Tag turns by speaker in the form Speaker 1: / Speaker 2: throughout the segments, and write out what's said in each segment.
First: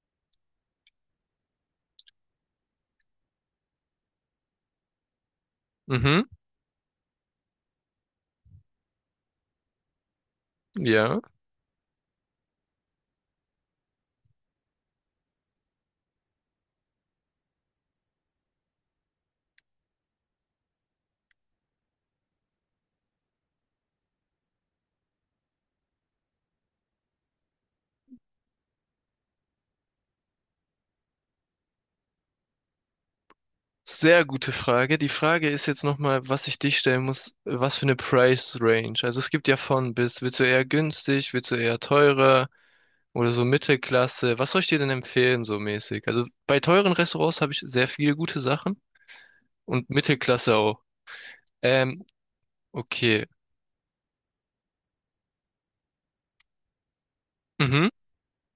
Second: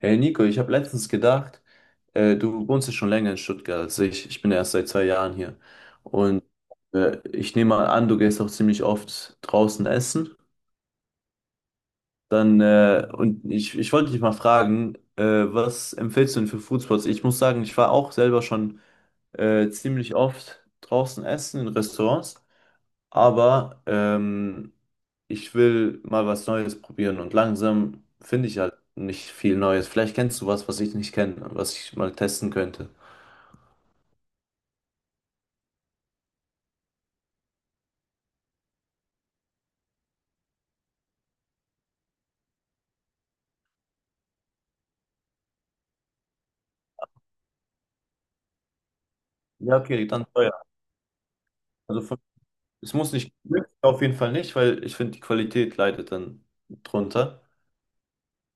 Speaker 1: Hey Nico, ich habe letztens gedacht, du wohnst ja schon länger in Stuttgart als ich. Ich bin ja erst seit 2 Jahren hier.
Speaker 2: Mhm,
Speaker 1: Und ich nehme mal an, du gehst auch ziemlich oft draußen essen.
Speaker 2: ja.
Speaker 1: Und ich wollte dich mal fragen, was empfiehlst du denn für Foodspots? Ich muss sagen, ich war auch selber schon ziemlich oft draußen essen in Restaurants. Aber ich will mal was Neues probieren und langsam finde ich halt nicht viel Neues. Vielleicht kennst du was, was ich nicht kenne, was ich mal testen könnte.
Speaker 2: Sehr gute Frage. Die Frage ist jetzt nochmal, was ich dich stellen muss, was für eine Price Range. Also es gibt ja von bis, willst du eher günstig, willst du eher teurer oder so Mittelklasse? Was soll ich dir denn empfehlen, so mäßig? Also bei teuren Restaurants habe ich sehr viele gute Sachen
Speaker 1: Ja,
Speaker 2: und
Speaker 1: okay, dann teuer.
Speaker 2: Mittelklasse auch.
Speaker 1: Also
Speaker 2: Ähm,
Speaker 1: von, es muss
Speaker 2: okay.
Speaker 1: nicht, auf jeden Fall nicht, weil ich finde, die Qualität leidet dann drunter.
Speaker 2: Mhm.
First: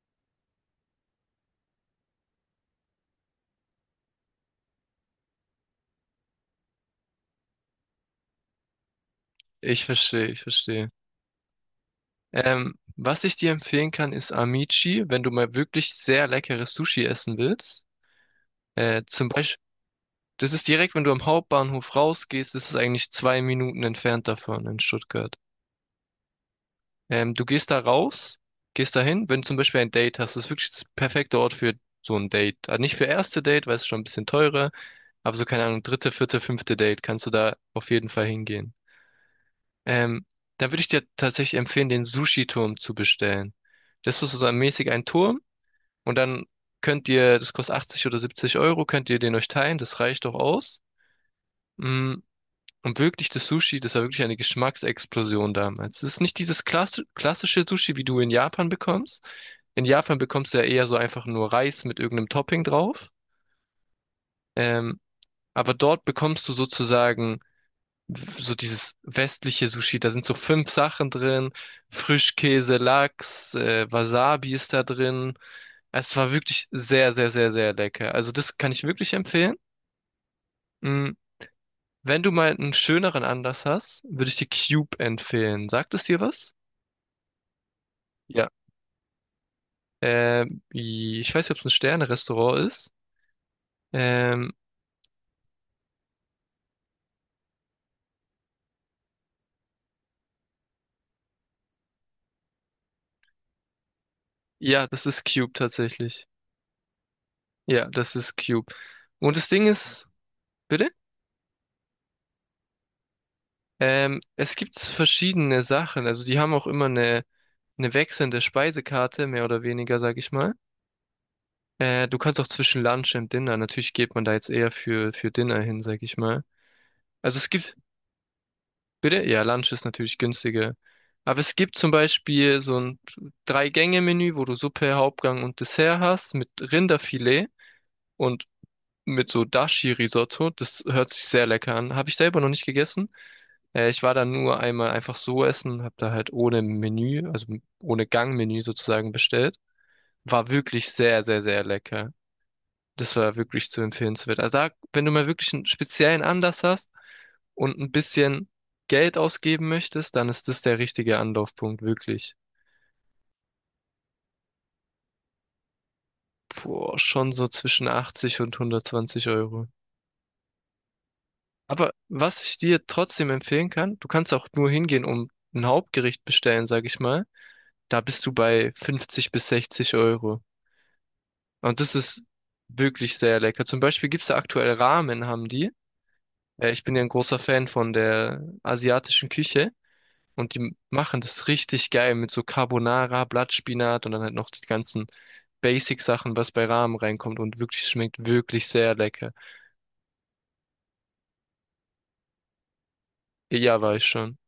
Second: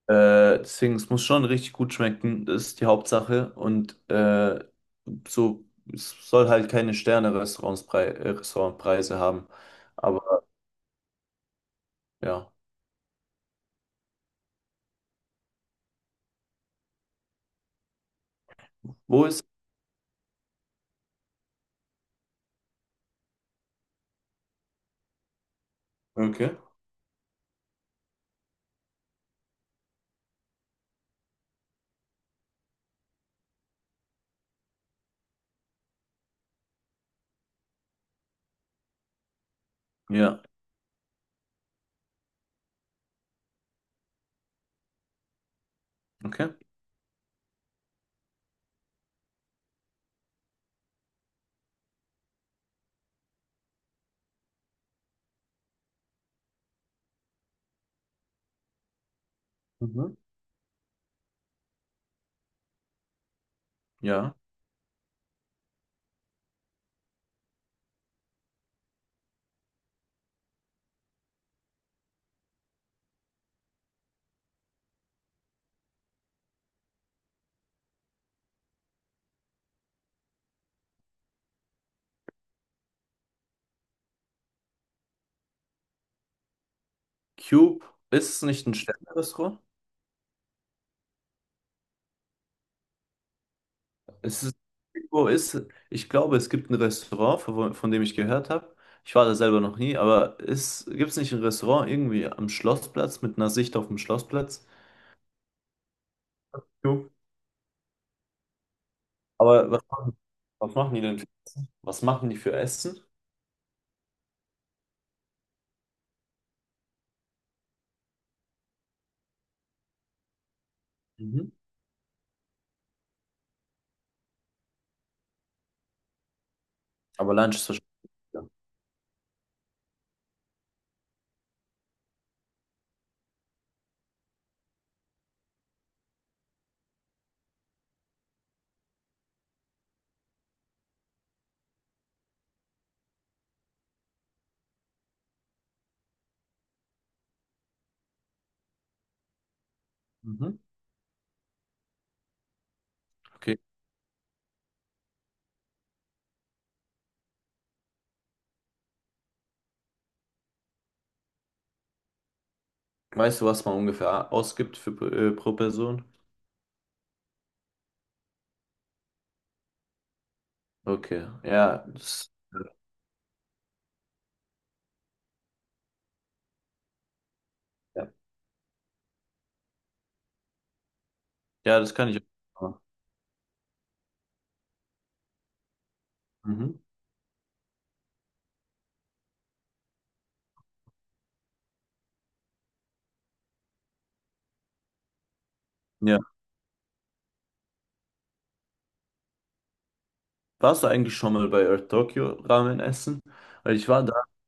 Speaker 1: Deswegen, es muss schon richtig gut schmecken, das ist die Hauptsache. Und so, es soll halt keine Sterne-Restaurantspreise Restaurantpreise haben.
Speaker 2: Ich verstehe, ich
Speaker 1: Aber
Speaker 2: verstehe.
Speaker 1: ja,
Speaker 2: Was ich dir empfehlen kann, ist Amici, wenn du mal wirklich sehr leckeres Sushi essen willst.
Speaker 1: wo
Speaker 2: Zum
Speaker 1: ist?
Speaker 2: Beispiel: Das ist direkt, wenn du am Hauptbahnhof rausgehst, ist es eigentlich 2 Minuten entfernt davon in Stuttgart.
Speaker 1: Okay.
Speaker 2: Du gehst da raus, gehst da hin, wenn du zum Beispiel ein Date hast, das ist wirklich das perfekte Ort für so ein Date. Also nicht für erste Date, weil es ist schon ein bisschen teurer, aber so, keine Ahnung, dritte, vierte, fünfte Date kannst du da auf jeden Fall hingehen. Ähm,
Speaker 1: Ja,
Speaker 2: Dann würde ich dir tatsächlich empfehlen, den Sushi-Turm zu bestellen. Das ist so mäßig ein Turm und dann
Speaker 1: okay.
Speaker 2: könnt ihr, das kostet 80 oder 70 Euro, könnt ihr den euch teilen, das reicht doch aus. Mm, Und wirklich das Sushi, das war wirklich eine Geschmacksexplosion damals. Es ist nicht dieses klassische Sushi, wie du in Japan bekommst. In
Speaker 1: Mhm.
Speaker 2: Japan bekommst du ja eher so einfach nur Reis mit irgendeinem Topping drauf.
Speaker 1: Ja.
Speaker 2: Ähm, aber dort bekommst du sozusagen so dieses westliche Sushi. Da sind so fünf Sachen drin. Frischkäse, Lachs, Wasabi ist da drin. Es war wirklich sehr, sehr, sehr, sehr lecker. Also das kann ich wirklich empfehlen. Mm, Wenn du mal einen schöneren Anlass hast, würde ich dir Cube empfehlen. Sagt es dir was?
Speaker 1: Cube, ist es
Speaker 2: Ja.
Speaker 1: nicht ein Sterne-Restaurant?
Speaker 2: Ich weiß nicht, ob es ein Sterne-Restaurant ist.
Speaker 1: Ist
Speaker 2: Ähm,
Speaker 1: es, ist, wo ist, Ich glaube, es gibt ein Restaurant, von dem ich gehört habe. Ich war da selber noch nie, aber gibt es nicht ein Restaurant irgendwie am Schlossplatz mit einer Sicht auf den Schlossplatz?
Speaker 2: ja, das ist Cube tatsächlich.
Speaker 1: Cube.
Speaker 2: Ja, das ist Cube. Und das Ding
Speaker 1: Aber
Speaker 2: ist,
Speaker 1: was
Speaker 2: bitte?
Speaker 1: machen die denn? Was machen die für Essen?
Speaker 2: Es gibt verschiedene Sachen. Also die haben auch immer eine wechselnde Speisekarte, mehr oder weniger, sag ich mal.
Speaker 1: Mhm.
Speaker 2: Du kannst auch zwischen Lunch und Dinner. Natürlich geht man da jetzt eher für Dinner hin, sag ich mal.
Speaker 1: Aber
Speaker 2: Also es
Speaker 1: Lunch ist
Speaker 2: gibt
Speaker 1: wahrscheinlich. Ja.
Speaker 2: Bitte? Ja, Lunch ist natürlich günstiger. Aber es gibt zum Beispiel so ein Drei-Gänge-Menü, wo du Suppe, Hauptgang und Dessert hast mit Rinderfilet und mit so Dashi-Risotto. Das hört sich sehr lecker an. Habe ich selber noch nicht gegessen. Ich war da nur einmal einfach so essen, habe da halt ohne Menü, also ohne Gangmenü sozusagen bestellt. War
Speaker 1: Mhm.
Speaker 2: wirklich sehr, sehr, sehr lecker. Das war
Speaker 1: Okay.
Speaker 2: wirklich zu empfehlenswert. Also da, wenn du mal wirklich einen speziellen Anlass hast und ein bisschen Geld ausgeben möchtest, dann ist das der richtige Anlaufpunkt, wirklich.
Speaker 1: Weißt du, was man ungefähr ausgibt für, pro Person?
Speaker 2: Boah, schon so zwischen 80 und 120 Euro.
Speaker 1: Okay. Ja,
Speaker 2: Aber was ich dir trotzdem empfehlen kann, du kannst auch nur hingehen, um ein Hauptgericht bestellen, sag ich mal. Da
Speaker 1: ja.
Speaker 2: bist du bei 50 bis 60 Euro. Und
Speaker 1: Ja,
Speaker 2: das
Speaker 1: das kann ich
Speaker 2: ist
Speaker 1: auch machen.
Speaker 2: wirklich sehr lecker. Zum Beispiel gibt's da aktuell Ramen, haben die.
Speaker 1: Mhm.
Speaker 2: Ich bin ja ein großer Fan von der asiatischen Küche. Und die machen das richtig geil mit so Carbonara, Blattspinat und dann halt noch die ganzen
Speaker 1: Ja.
Speaker 2: Basic-Sachen, was bei Ramen reinkommt und wirklich schmeckt wirklich sehr lecker.
Speaker 1: Warst du eigentlich schon mal bei Earth Tokyo Ramen essen? Weil
Speaker 2: Ja,
Speaker 1: ich war
Speaker 2: weiß
Speaker 1: da
Speaker 2: schon.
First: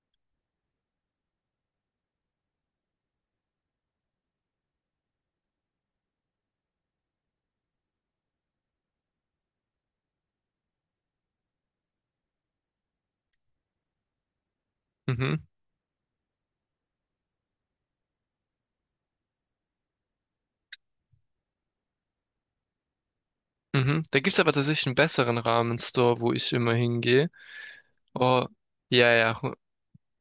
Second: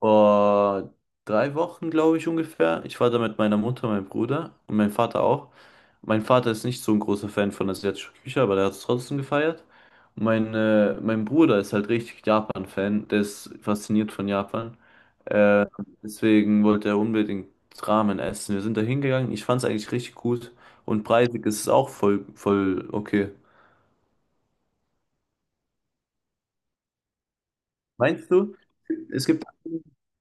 Speaker 1: vor 3 Wochen, glaube ich, ungefähr. Ich war da mit meiner Mutter, meinem Bruder und meinem Vater auch. Mein Vater ist nicht so ein großer Fan von asiatischer Küche, aber der hat es trotzdem gefeiert. Und mein Bruder ist halt richtig Japan-Fan. Der ist fasziniert von Japan.
Speaker 2: Mhm,
Speaker 1: Deswegen wollte er unbedingt Ramen essen. Wir sind da hingegangen. Ich fand es eigentlich richtig gut. Und preisig ist es auch voll, voll okay.
Speaker 2: mhm. Da gibt's aber tatsächlich einen besseren Ramen-Store, wo ich immer hingehe.
Speaker 1: Meinst
Speaker 2: Oh,
Speaker 1: du?
Speaker 2: ja,
Speaker 1: Es
Speaker 2: ja,
Speaker 1: gibt,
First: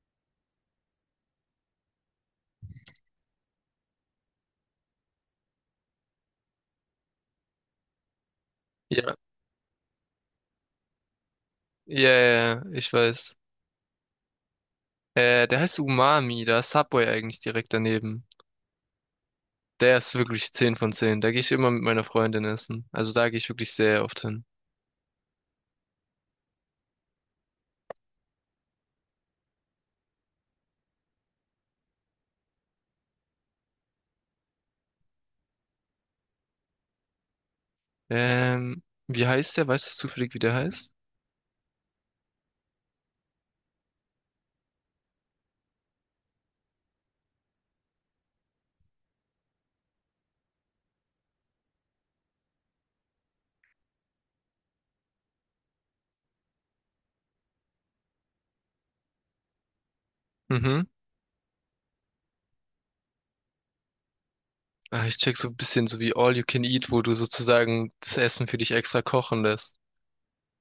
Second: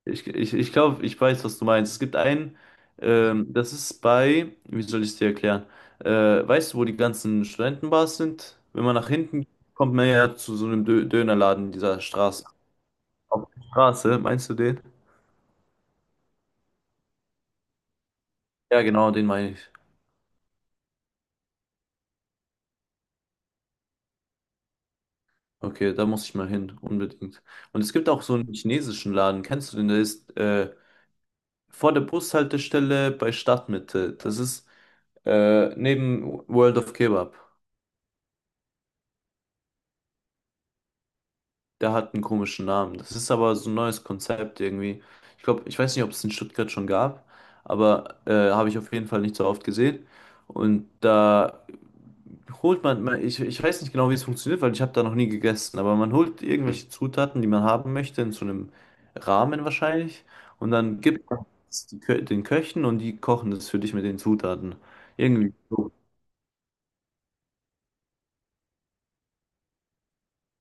Speaker 1: ich glaube, ich weiß, was du meinst. Es gibt einen, das ist bei, Wie soll ich es dir erklären? Äh, Weißt du, wo die ganzen Studentenbars sind? Wenn man nach
Speaker 2: ja,
Speaker 1: hinten geht, kommt man ja zu so einem Dö Dönerladen dieser
Speaker 2: ja, ja,
Speaker 1: Straße.
Speaker 2: ja, ich weiß.
Speaker 1: Auf der Straße, meinst du den?
Speaker 2: Der heißt Umami, da ist Subway eigentlich direkt daneben.
Speaker 1: Ja, genau, den meine ich.
Speaker 2: Der ist wirklich 10 von 10. Da gehe ich immer mit meiner Freundin essen. Also da gehe ich wirklich sehr oft hin.
Speaker 1: Okay, da muss ich mal hin, unbedingt. Und es gibt auch so einen chinesischen Laden, kennst du den? Der ist vor der Bushaltestelle bei Stadtmitte. Das ist neben World of Kebab.
Speaker 2: Wie heißt der? Weißt du zufällig, wie der heißt?
Speaker 1: Der hat einen komischen Namen. Das ist aber so ein neues Konzept irgendwie. Ich glaube, ich weiß nicht, ob es in Stuttgart schon gab, aber habe ich auf jeden Fall nicht so oft gesehen. Und da ich weiß nicht genau, wie es funktioniert, weil ich habe da noch nie gegessen, aber man holt irgendwelche Zutaten, die man haben möchte, in so einem Rahmen wahrscheinlich. Und
Speaker 2: Mhm.
Speaker 1: dann gibt man es den Köchen und die kochen das für dich mit den Zutaten.
Speaker 2: Ah, ich check so
Speaker 1: Irgendwie
Speaker 2: ein bisschen
Speaker 1: so.
Speaker 2: so wie All You Can Eat, wo du sozusagen das Essen für dich extra kochen lässt.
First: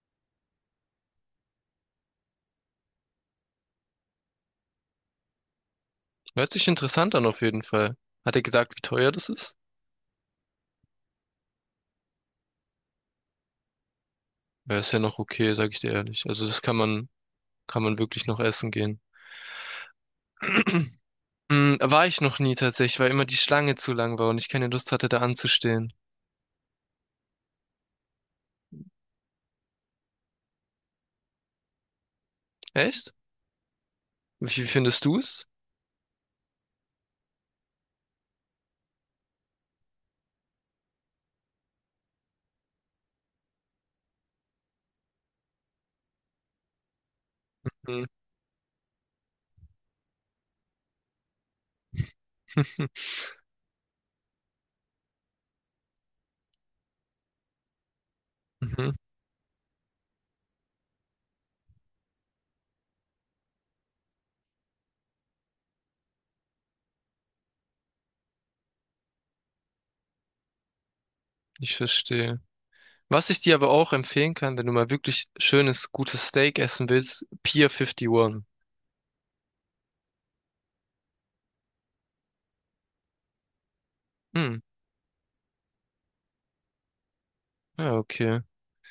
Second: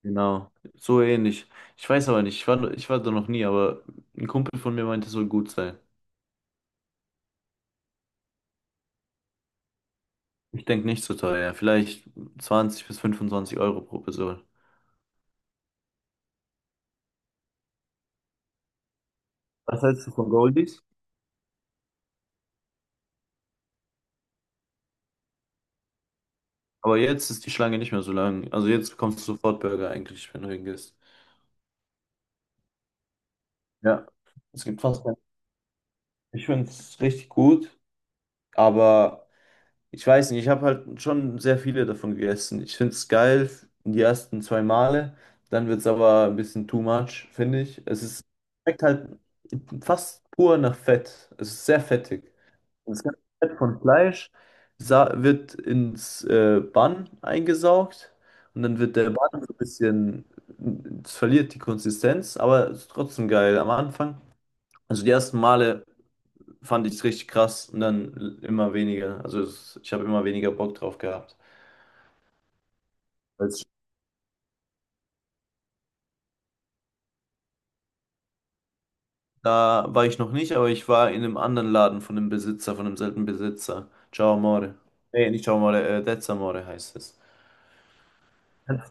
Speaker 1: Genau, so ähnlich. Ich weiß aber nicht, ich war da noch nie, aber ein Kumpel von mir meinte, es soll gut sein.
Speaker 2: Hört sich interessant an auf jeden Fall. Hat er gesagt, wie teuer das ist?
Speaker 1: Ich denke nicht so teuer, ja, vielleicht 20 bis 25 Euro pro Person.
Speaker 2: Ja, ist ja noch okay, sag ich dir ehrlich. Also das kann man wirklich noch essen gehen.
Speaker 1: Was hältst du von Goldies?
Speaker 2: Hm, war ich noch nie tatsächlich, weil immer die Schlange zu lang war und ich keine Lust hatte, da anzustehen.
Speaker 1: Aber jetzt ist die Schlange nicht mehr so lang. Also jetzt bekommst du sofort Burger eigentlich, wenn du hingehst.
Speaker 2: Echt?
Speaker 1: Ja,
Speaker 2: Wie
Speaker 1: es
Speaker 2: wie
Speaker 1: gibt
Speaker 2: findest
Speaker 1: fast keine.
Speaker 2: du's?
Speaker 1: Ich finde es richtig gut, aber ich weiß nicht, ich habe halt schon sehr viele davon gegessen. Ich finde es geil die ersten zwei Male, dann wird es aber ein bisschen too much, finde ich.
Speaker 2: Hm.
Speaker 1: Schmeckt halt fast pur nach Fett. Es ist sehr fettig. Das ganze Fett von Fleisch wird ins Bun eingesaugt und dann
Speaker 2: Mhm,
Speaker 1: wird der Bun so ein bisschen, es verliert die Konsistenz, aber es ist trotzdem geil am Anfang. Also die ersten Male fand ich es richtig krass und dann immer weniger. Ich habe immer weniger Bock drauf gehabt.
Speaker 2: ich verstehe. Was ich dir
Speaker 1: Als,
Speaker 2: aber auch empfehlen kann, wenn du mal wirklich schönes, gutes Steak essen willst, Pier 51.
Speaker 1: Da war ich noch nicht, aber ich war in einem anderen Laden von einem Besitzer, von einem selben Besitzer. Ciao
Speaker 2: Hm.
Speaker 1: Amore. Nee, nicht Ciao Amore, Dez Amore heißt es.
Speaker 2: Ja, okay.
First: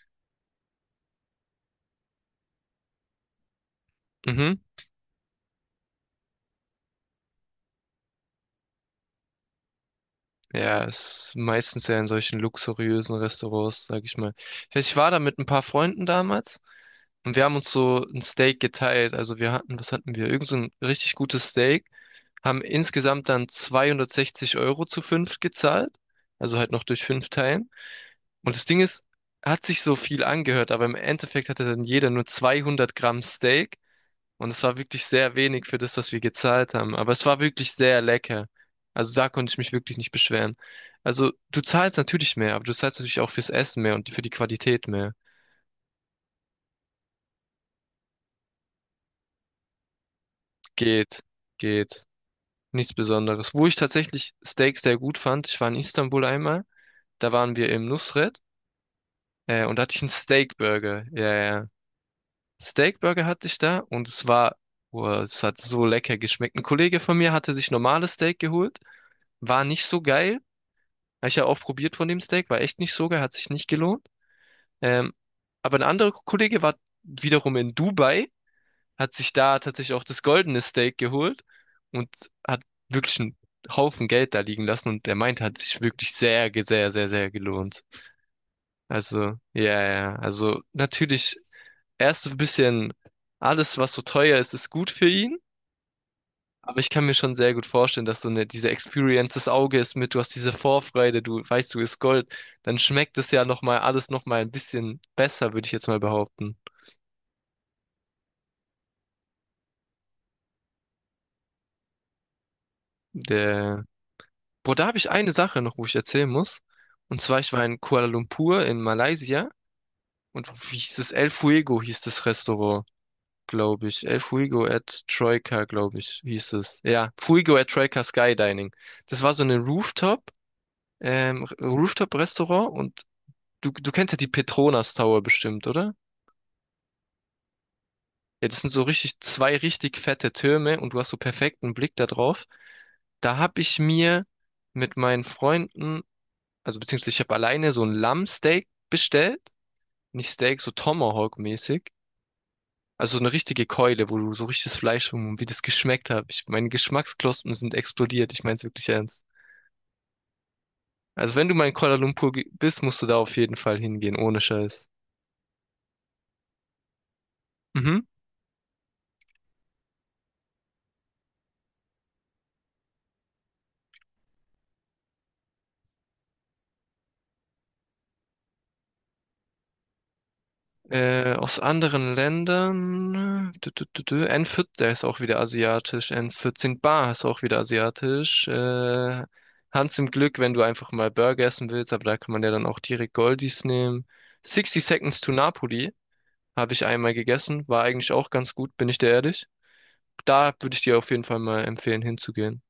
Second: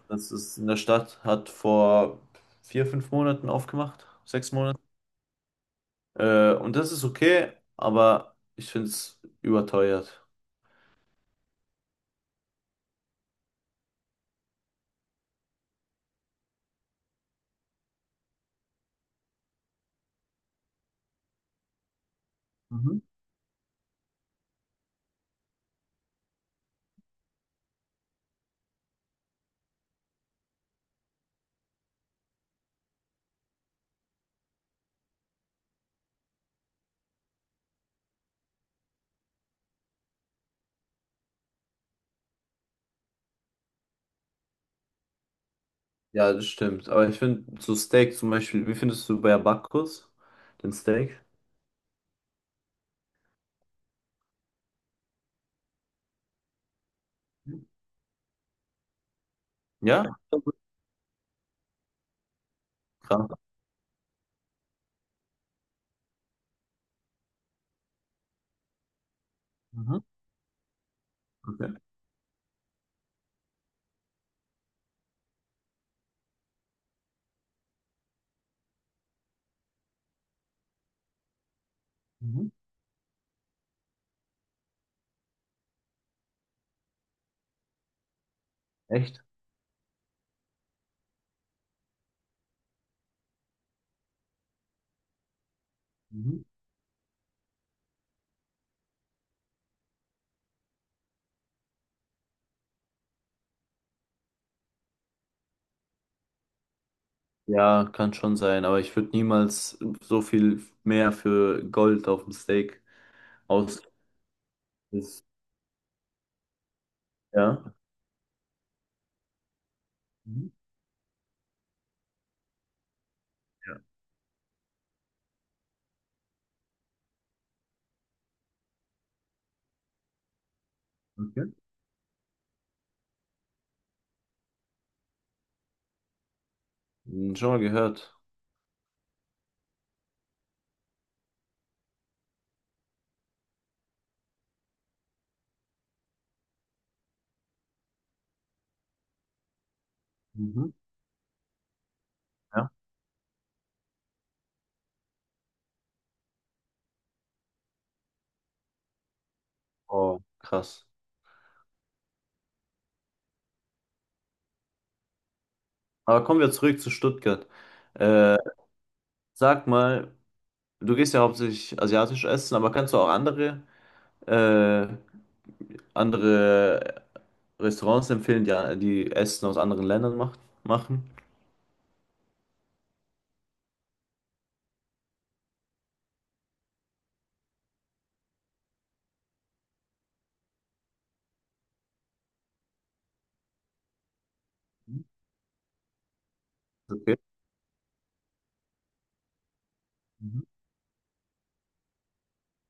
Speaker 1: Das ist in der Stadt, hat vor 4, 5 Monaten aufgemacht, sechs
Speaker 2: Mhm.
Speaker 1: Monate Und das ist okay, aber ich finde es überteuert.
Speaker 2: Ja, ist meistens ja in solchen luxuriösen Restaurants, sag ich mal. Ich weiß, ich war da mit ein paar Freunden damals und wir haben uns so ein Steak geteilt. Also wir hatten, was hatten wir? Irgend so ein richtig gutes Steak. Haben
Speaker 1: Mhm.
Speaker 2: insgesamt dann 260 € zu 5 gezahlt. Also halt noch durch 5 Teilen. Und das Ding ist, hat sich so viel angehört, aber im Endeffekt hatte dann jeder nur 200 Gramm Steak. Und es war wirklich sehr wenig für das, was wir gezahlt haben. Aber es war wirklich sehr lecker. Also da konnte ich mich wirklich nicht beschweren. Also du zahlst natürlich mehr, aber du zahlst natürlich auch fürs Essen mehr und für die Qualität mehr.
Speaker 1: Ja, das stimmt. Aber ich finde so Steak zum Beispiel, wie findest du bei Bacchus den Steak?
Speaker 2: Geht, geht. Nichts Besonderes. Wo ich tatsächlich Steak sehr gut fand, ich war in Istanbul einmal, da waren wir im Nusret, und da hatte ich
Speaker 1: Ja,
Speaker 2: einen Steakburger. Ja, ja. Steakburger
Speaker 1: krass.
Speaker 2: hatte ich da und es war, boah, es hat so lecker geschmeckt. Ein Kollege von mir hatte sich normales Steak geholt, war nicht
Speaker 1: Mhm.
Speaker 2: so geil. Habe ich ja auch
Speaker 1: Okay.
Speaker 2: probiert von dem Steak, war echt nicht so geil, hat sich nicht gelohnt. Ähm, aber ein anderer Kollege war wiederum in Dubai, hat sich da tatsächlich auch das goldene Steak geholt und
Speaker 1: Mhm.
Speaker 2: hat wirklich einen Haufen Geld da liegen lassen und der meint, hat sich wirklich sehr, sehr, sehr, sehr gelohnt.
Speaker 1: Echt?
Speaker 2: Also, ja, ja, also natürlich erst so ein bisschen alles, was so teuer ist, ist gut für ihn.
Speaker 1: Mhm.
Speaker 2: Aber ich kann mir schon sehr gut vorstellen, dass so eine, diese Experience des Auges mit, du hast diese Vorfreude, du weißt, du ist Gold, dann schmeckt es ja nochmal alles nochmal ein bisschen besser, würde ich jetzt mal behaupten.
Speaker 1: Ja, kann schon sein, aber ich würde niemals so viel mehr für Gold auf dem Steak aus.
Speaker 2: Der, boah, da habe ich
Speaker 1: ist-
Speaker 2: eine Sache noch, wo ich erzählen muss. Und zwar, ich
Speaker 1: Ja.
Speaker 2: war in Kuala Lumpur in Malaysia
Speaker 1: Mhm.
Speaker 2: und wie hieß es? El Fuego hieß das Restaurant,
Speaker 1: Ja.
Speaker 2: glaube ich. El Fuego at Troika, glaube ich, hieß es. Ja, Fuego at Troika Skydining. Das war so eine Rooftop,
Speaker 1: Okay.
Speaker 2: Rooftop-Restaurant und du kennst ja die Petronas Tower bestimmt, oder?
Speaker 1: Hm, schon mal gehört.
Speaker 2: Ja, das sind so richtig zwei richtig fette Türme und du hast so perfekten Blick da drauf. Da habe ich mir mit meinen Freunden, also beziehungsweise ich habe alleine so ein Lammsteak bestellt. Nicht Steak, so
Speaker 1: Mhm.
Speaker 2: Tomahawk-mäßig.
Speaker 1: Ja.
Speaker 2: Also so eine richtige Keule, wo du so richtiges Fleisch und wie das geschmeckt hat. Ich, meine Geschmacksknospen sind explodiert. Ich meine es wirklich ernst.
Speaker 1: Oh, krass.
Speaker 2: Also wenn du mal in Kuala Lumpur bist, musst du da auf jeden Fall hingehen, ohne Scheiß.
Speaker 1: Aber kommen wir zurück zu Stuttgart.
Speaker 2: Mhm.
Speaker 1: Äh, Sag mal, du gehst ja hauptsächlich asiatisch essen, aber kannst du auch andere, äh, andere Restaurants empfehlen, die Essen aus anderen Ländern machen?
Speaker 2: Aus anderen Ländern. Dü, dü, dü, dü. N14, der ist auch wieder asiatisch. N14 Bar ist auch wieder asiatisch. Hans im Glück, wenn du einfach mal Burger essen willst, aber da kann man ja dann auch direkt Goldies nehmen. Sixty
Speaker 1: Mhm.
Speaker 2: Seconds to Napoli habe ich einmal
Speaker 1: Okay.
Speaker 2: gegessen, war eigentlich auch ganz gut, bin ich dir ehrlich. Da würde ich dir auf jeden Fall mal empfehlen, hinzugehen.